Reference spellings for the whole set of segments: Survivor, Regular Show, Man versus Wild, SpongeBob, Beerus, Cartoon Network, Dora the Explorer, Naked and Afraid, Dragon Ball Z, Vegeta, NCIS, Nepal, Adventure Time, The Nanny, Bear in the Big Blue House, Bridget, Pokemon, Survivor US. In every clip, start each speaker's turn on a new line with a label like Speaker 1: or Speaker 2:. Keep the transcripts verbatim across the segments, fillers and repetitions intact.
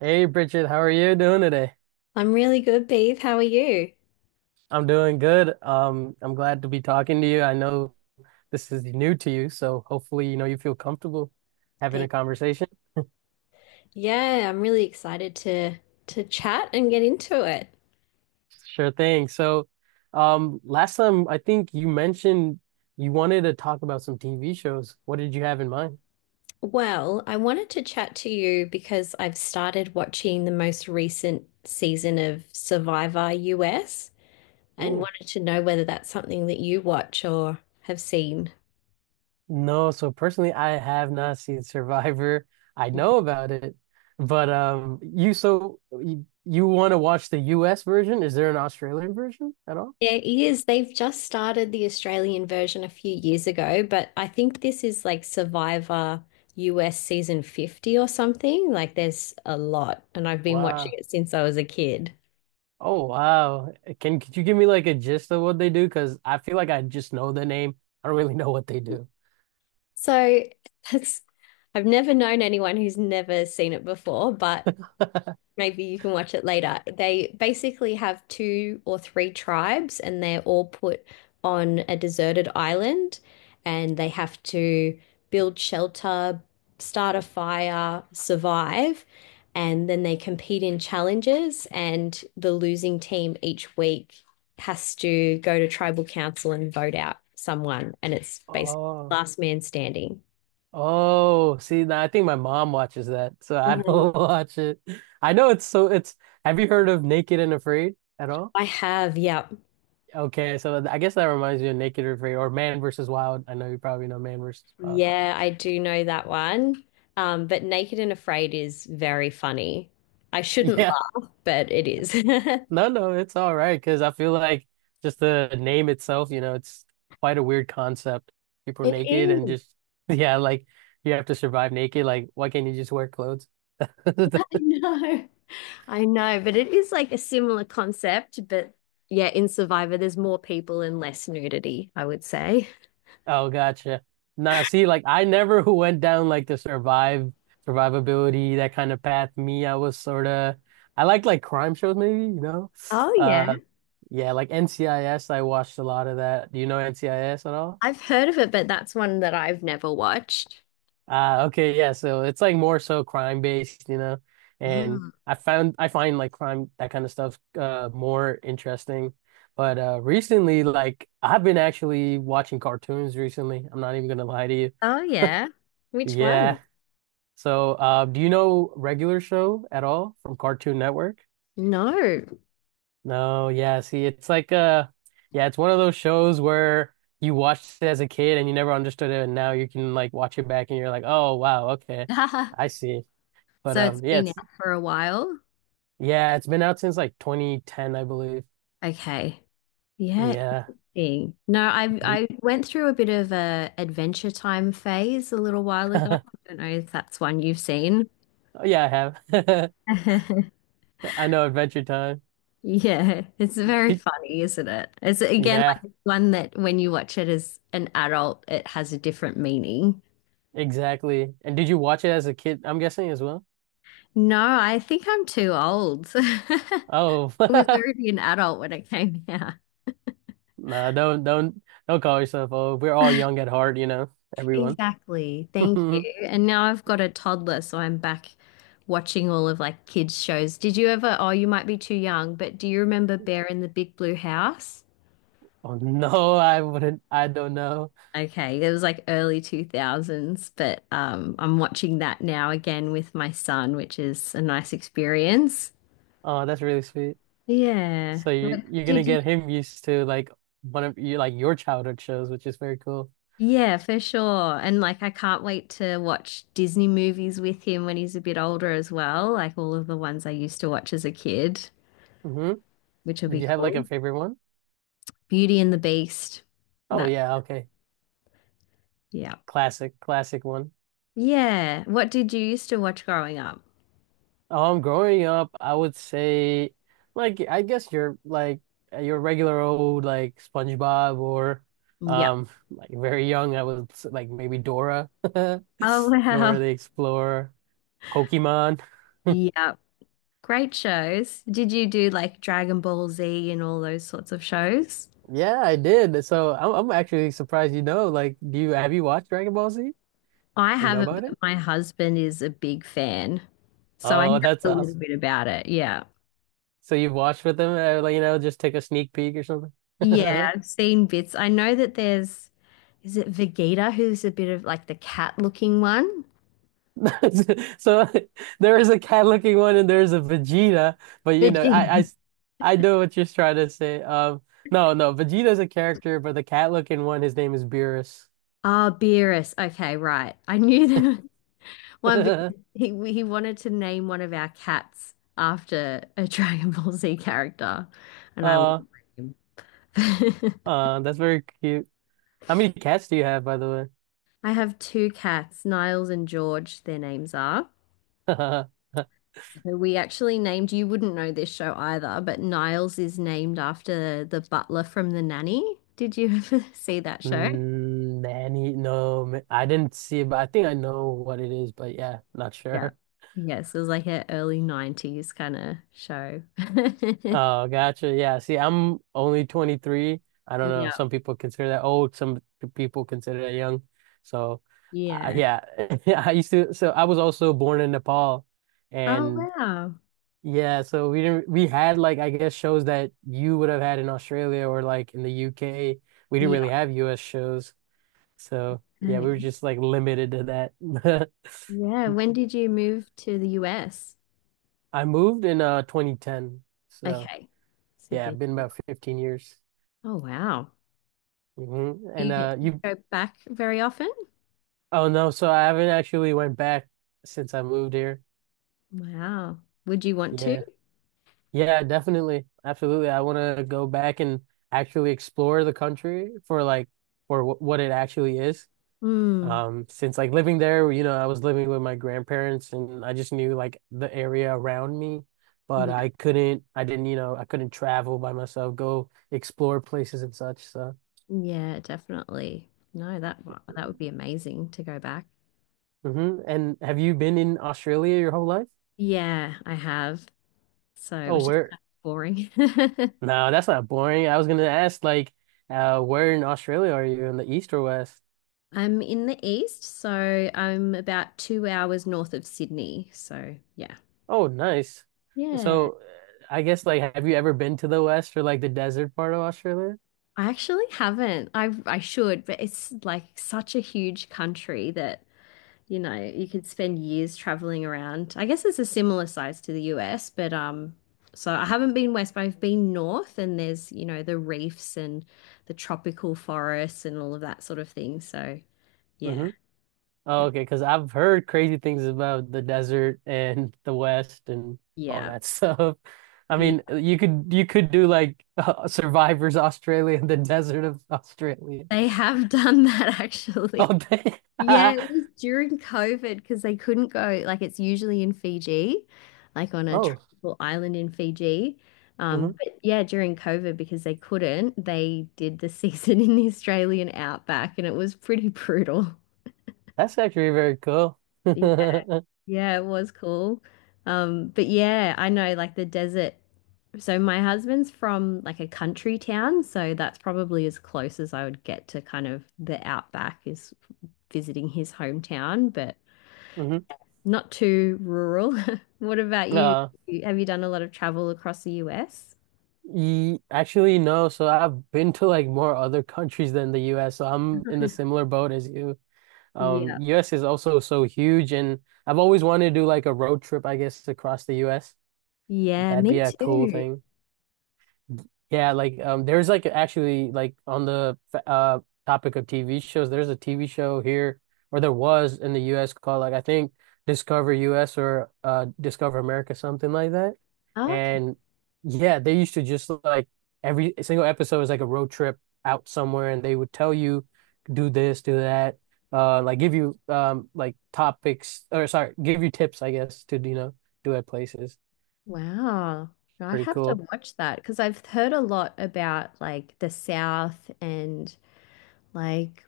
Speaker 1: Hey Bridget, how are you doing today?
Speaker 2: I'm really good, Beth. How are you?
Speaker 1: I'm doing good. Um, I'm glad to be talking to you. I know this is new to you, so hopefully, you know, you feel comfortable having a
Speaker 2: Thank
Speaker 1: conversation.
Speaker 2: Yeah, I'm really excited to to chat and get into it.
Speaker 1: Sure thing. So, um, last time I think you mentioned you wanted to talk about some T V shows. What did you have in mind?
Speaker 2: Well, I wanted to chat to you because I've started watching the most recent season of Survivor U S and
Speaker 1: Oh,
Speaker 2: wanted to know whether that's something that you watch or have seen.
Speaker 1: no. So personally, I have not seen Survivor. I know about it, but um, you so you, you want to watch the U S version? Is there an Australian version at all?
Speaker 2: Yeah, it is. They've just started the Australian version a few years ago, but I think this is like Survivor U S season fifty or something. Like there's a lot, and I've been watching
Speaker 1: Wow.
Speaker 2: it since I was a kid.
Speaker 1: Oh wow. Can could you give me like a gist of what they do? Because I feel like I just know the name. I don't really know what they do.
Speaker 2: So that's, I've never known anyone who's never seen it before, but maybe you can watch it later. They basically have two or three tribes, and they're all put on a deserted island, and they have to build shelter, start a fire, survive, and then they compete in challenges. And the losing team each week has to go to tribal council and vote out someone, and it's basically
Speaker 1: Oh.
Speaker 2: last man standing.
Speaker 1: Oh, see, now I think my mom watches that, so I
Speaker 2: Mhm.
Speaker 1: don't watch it. I know it's so it's have you heard of Naked and Afraid at all?
Speaker 2: I have, yeah.
Speaker 1: Okay, so I guess that reminds me of Naked and Afraid or Man versus Wild. I know you probably know Man versus Wild.
Speaker 2: Yeah, I do know that one. Um, but Naked and Afraid is very funny. I shouldn't
Speaker 1: Yeah.
Speaker 2: laugh, but it is.
Speaker 1: No, no, it's all right because I feel like just the name itself, you know, it's quite a weird concept. People are
Speaker 2: It
Speaker 1: naked and
Speaker 2: is.
Speaker 1: just, yeah, like you have to survive naked. Like, why can't you just wear clothes?
Speaker 2: I know. I know, but it is like a similar concept, but yeah, in Survivor, there's more people and less nudity, I would say.
Speaker 1: Oh, gotcha. Now, see, like I never who went down like the survive survivability that kind of path. Me, I was sort of I liked like crime shows, maybe, you know.
Speaker 2: Oh, yeah.
Speaker 1: Uh, yeah, like N C I S, I S. I watched a lot of that. Do you know N C I S at all?
Speaker 2: I've heard of it, but that's one that I've never watched.
Speaker 1: Ah, okay, yeah. So it's like more so crime based, you know. And
Speaker 2: Mm.
Speaker 1: I found I find like crime that kind of stuff uh more interesting. But uh recently like I've been actually watching cartoons recently. I'm not even gonna lie to you.
Speaker 2: Oh, yeah. Which one?
Speaker 1: Yeah. So uh do you know Regular Show at all from Cartoon Network?
Speaker 2: No.
Speaker 1: No, yeah, see it's like uh yeah, it's one of those shows where you watched it as a kid and you never understood it and now you can like watch it back and you're like, "Oh, wow, okay. I see." But
Speaker 2: So it's
Speaker 1: um, yeah,
Speaker 2: been
Speaker 1: it's
Speaker 2: out for a while.
Speaker 1: yeah, it's been out since like twenty ten, I believe.
Speaker 2: Okay. Yeah,
Speaker 1: Yeah,
Speaker 2: interesting. No, I
Speaker 1: Do-
Speaker 2: I went through a bit of a adventure time phase a little while ago. I don't know if that's one you've seen.
Speaker 1: Oh, yeah, I have. I know Adventure Time.
Speaker 2: Yeah, it's very
Speaker 1: Did,
Speaker 2: funny, isn't it? It's again
Speaker 1: yeah,
Speaker 2: like one that when you watch it as an adult, it has a different meaning.
Speaker 1: exactly. And did you watch it as a kid? I'm guessing as well.
Speaker 2: No, I think I'm too old. I
Speaker 1: Oh,
Speaker 2: was already an adult when it came out.
Speaker 1: no, don't don't don't call yourself old. We're all young at heart, you know, everyone.
Speaker 2: Exactly. Thank you. And now I've got a toddler, so I'm back watching all of like kids shows. Did you ever, oh, you might be too young, but do you remember Bear in the Big Blue House?
Speaker 1: Oh no, I wouldn't. I don't know.
Speaker 2: Okay, it was like early two thousands, but um I'm watching that now again with my son, which is a nice experience.
Speaker 1: Oh, that's really sweet.
Speaker 2: Yeah.
Speaker 1: So you you're gonna
Speaker 2: Did you?
Speaker 1: get him used to like one of you like your childhood shows, which is very cool.
Speaker 2: Yeah, for sure. And like I can't wait to watch Disney movies with him when he's a bit older as well, like all of the ones I used to watch as a kid,
Speaker 1: Hmm.
Speaker 2: which will
Speaker 1: Did
Speaker 2: be
Speaker 1: you have like a
Speaker 2: cool.
Speaker 1: favorite?
Speaker 2: Beauty and the Beast.
Speaker 1: Oh
Speaker 2: That,
Speaker 1: yeah, okay.
Speaker 2: yeah.
Speaker 1: Classic, classic one.
Speaker 2: Yeah. What did you used to watch growing up?
Speaker 1: Um, growing up, I would say, like, I guess you're like your regular old like SpongeBob or,
Speaker 2: Yeah.
Speaker 1: um, like very young. I was like maybe Dora,
Speaker 2: Oh,
Speaker 1: Dora
Speaker 2: wow.
Speaker 1: the Explorer, Pokemon.
Speaker 2: Yeah. Great shows. Did you do like Dragon Ball Z and all those sorts of shows?
Speaker 1: Yeah, I did. So I'm I'm actually surprised you know. Like, do you have you watched Dragon Ball Z?
Speaker 2: I
Speaker 1: You know
Speaker 2: haven't,
Speaker 1: about it?
Speaker 2: but my husband is a big fan. So I know
Speaker 1: Oh, that's
Speaker 2: a little
Speaker 1: awesome.
Speaker 2: bit about it. Yeah.
Speaker 1: So you've watched with them, uh, like you know, just take a sneak peek or something.
Speaker 2: Yeah, I've seen bits. I know that there's, is it Vegeta who's a bit of like the cat looking one?
Speaker 1: So there is a cat looking one and there's a Vegeta, but you know, I,
Speaker 2: Vegeta.
Speaker 1: I s- I know what you're trying to say. Um, no, no, Vegeta's a character, but the cat looking one, his name is Beerus.
Speaker 2: Ah, Beerus. Okay, right. I knew that. One because he he wanted to name one of our cats after a Dragon Ball Z character, and I
Speaker 1: Uh,
Speaker 2: wouldn't blame him.
Speaker 1: uh, that's very cute. How many cats do you have, by the
Speaker 2: I have two cats, Niles and George, their names are.
Speaker 1: way?
Speaker 2: So we actually named, you wouldn't know this show either, but Niles is named after the butler from The Nanny. Did you ever see that show?
Speaker 1: Mm, Nanny, no, ma- I didn't see it, but I think I know what it is, but yeah, not
Speaker 2: Yeah.
Speaker 1: sure.
Speaker 2: Yes, it was like an early nineties kind of show.
Speaker 1: Oh, gotcha. Yeah. See, I'm only twenty-three. I don't know.
Speaker 2: Yeah.
Speaker 1: Some people consider that old. Some people consider that young. So, uh,
Speaker 2: Yeah.
Speaker 1: yeah. I used to. So I was also born in Nepal,
Speaker 2: Oh,
Speaker 1: and
Speaker 2: wow.
Speaker 1: yeah. So we didn't. We had like I guess shows that you would have had in Australia or like in the U K. We didn't really have U S shows. So yeah,
Speaker 2: Yeah.
Speaker 1: we were just like limited to that.
Speaker 2: Yeah, when did you move to the U S?
Speaker 1: I moved in uh twenty ten. So
Speaker 2: Okay. So you've
Speaker 1: yeah,
Speaker 2: been.
Speaker 1: I've been about fifteen years.
Speaker 2: Oh, wow.
Speaker 1: Hmm.
Speaker 2: Do you
Speaker 1: And
Speaker 2: get
Speaker 1: uh,
Speaker 2: to
Speaker 1: you
Speaker 2: go back very often?
Speaker 1: Oh no, so I haven't actually went back since I moved here.
Speaker 2: Wow. Would you want to?
Speaker 1: Yeah. Yeah, definitely. Absolutely. I want to go back and actually explore the country for like for wh what it actually is.
Speaker 2: Hmm.
Speaker 1: Um, since like living there, you know, I was living with my grandparents and I just knew like the area around me, but
Speaker 2: Yeah,
Speaker 1: I couldn't I didn't, you know, I couldn't travel by myself, go explore places and such. So,
Speaker 2: yeah, definitely. No, that wa- that would be amazing to go back.
Speaker 1: hmm. And have you been in Australia your whole life?
Speaker 2: Yeah, I have. So,
Speaker 1: Oh,
Speaker 2: which is
Speaker 1: where?
Speaker 2: kind of boring.
Speaker 1: No, that's not boring. I was gonna ask like uh where in Australia are you? In the east or west?
Speaker 2: I'm in the east, so I'm about two hours north of Sydney. So, yeah.
Speaker 1: Oh, nice.
Speaker 2: Yeah.
Speaker 1: So uh, I guess like have you ever been to the west or like the desert part of Australia?
Speaker 2: I actually haven't. I I should, but it's like such a huge country that, you know, you could spend years traveling around. I guess it's a similar size to the U S, but um so I haven't been west, but I've been north and there's, you know, the reefs and the tropical forests and all of that sort of thing. So, yeah.
Speaker 1: Hmm. Oh,
Speaker 2: But
Speaker 1: okay, because I've heard crazy things about the desert and the West and all
Speaker 2: yeah.
Speaker 1: that stuff. I
Speaker 2: Yeah.
Speaker 1: mean, uh, you could you could do like uh, Survivors Australia and the desert of Australia.
Speaker 2: They have done that
Speaker 1: Oh,
Speaker 2: actually.
Speaker 1: dang.
Speaker 2: Yeah, it was during COVID because they couldn't go. Like it's usually in Fiji, like on a
Speaker 1: Oh,
Speaker 2: tropical island in Fiji.
Speaker 1: mhm.
Speaker 2: Um, but yeah, during COVID because they couldn't, they did the season in the Australian outback, and it was pretty brutal.
Speaker 1: That's actually very cool.
Speaker 2: Yeah,
Speaker 1: Hmm.
Speaker 2: yeah, it was cool. Um, but yeah, I know like the desert. So my husband's from like a country town, so that's probably as close as I would get to kind of the outback is visiting his hometown, but. Not too rural. What about you?
Speaker 1: Uh,
Speaker 2: Have you done a lot of travel across the U S?
Speaker 1: ye- actually, no. So I've been to like more other countries than the U S. So I'm in the similar boat as you.
Speaker 2: Yeah.
Speaker 1: Um, U S is also so huge, and I've always wanted to do like a road trip, I guess, across the U S.
Speaker 2: Yeah,
Speaker 1: That'd be
Speaker 2: me
Speaker 1: a cool
Speaker 2: too.
Speaker 1: thing. Yeah, like um there's like actually like on the uh topic of T V shows, there's a T V show here or there was in the U S called like I think Discover U S or uh Discover America something like that.
Speaker 2: Okay.
Speaker 1: And yeah, they used to just like every single episode was like a road trip out somewhere and they would tell you do this, do that, uh like give you um like topics or sorry, give you tips I guess to you know do at places.
Speaker 2: Wow. I'd
Speaker 1: Pretty
Speaker 2: have to
Speaker 1: cool.
Speaker 2: watch that because I've heard a lot about like the South and like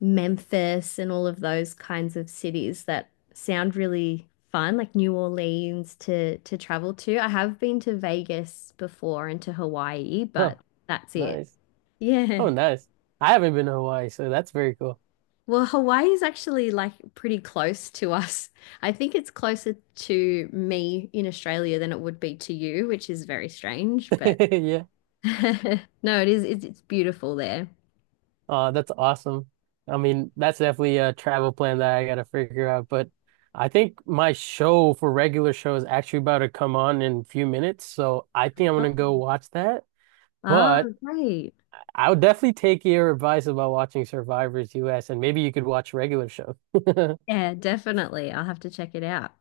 Speaker 2: Memphis and all of those kinds of cities that sound really fun, like New Orleans to to travel to. I have been to Vegas before and to Hawaii, but
Speaker 1: Oh,
Speaker 2: that's it.
Speaker 1: nice.
Speaker 2: Yeah.
Speaker 1: Oh, nice. I haven't been to Hawaii, so that's very cool.
Speaker 2: Well, Hawaii is actually like pretty close to us. I think it's closer to me in Australia than it would be to you, which is very strange, but
Speaker 1: Yeah.
Speaker 2: no, it is it's, it's beautiful there.
Speaker 1: Uh, that's awesome. I mean, that's definitely a travel plan that I gotta figure out. But I think my show for regular show is actually about to come on in a few minutes, so I think I'm gonna
Speaker 2: Oh,
Speaker 1: go watch that.
Speaker 2: oh,
Speaker 1: But
Speaker 2: great.
Speaker 1: I would definitely take your advice about watching Survivors U S, and maybe you could watch regular show. All
Speaker 2: Yeah, definitely. I'll have to check it out.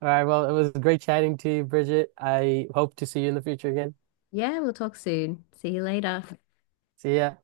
Speaker 1: right, well, it was great chatting to you, Bridget. I hope to see you in the future again.
Speaker 2: Yeah, we'll talk soon. See you later.
Speaker 1: See ya.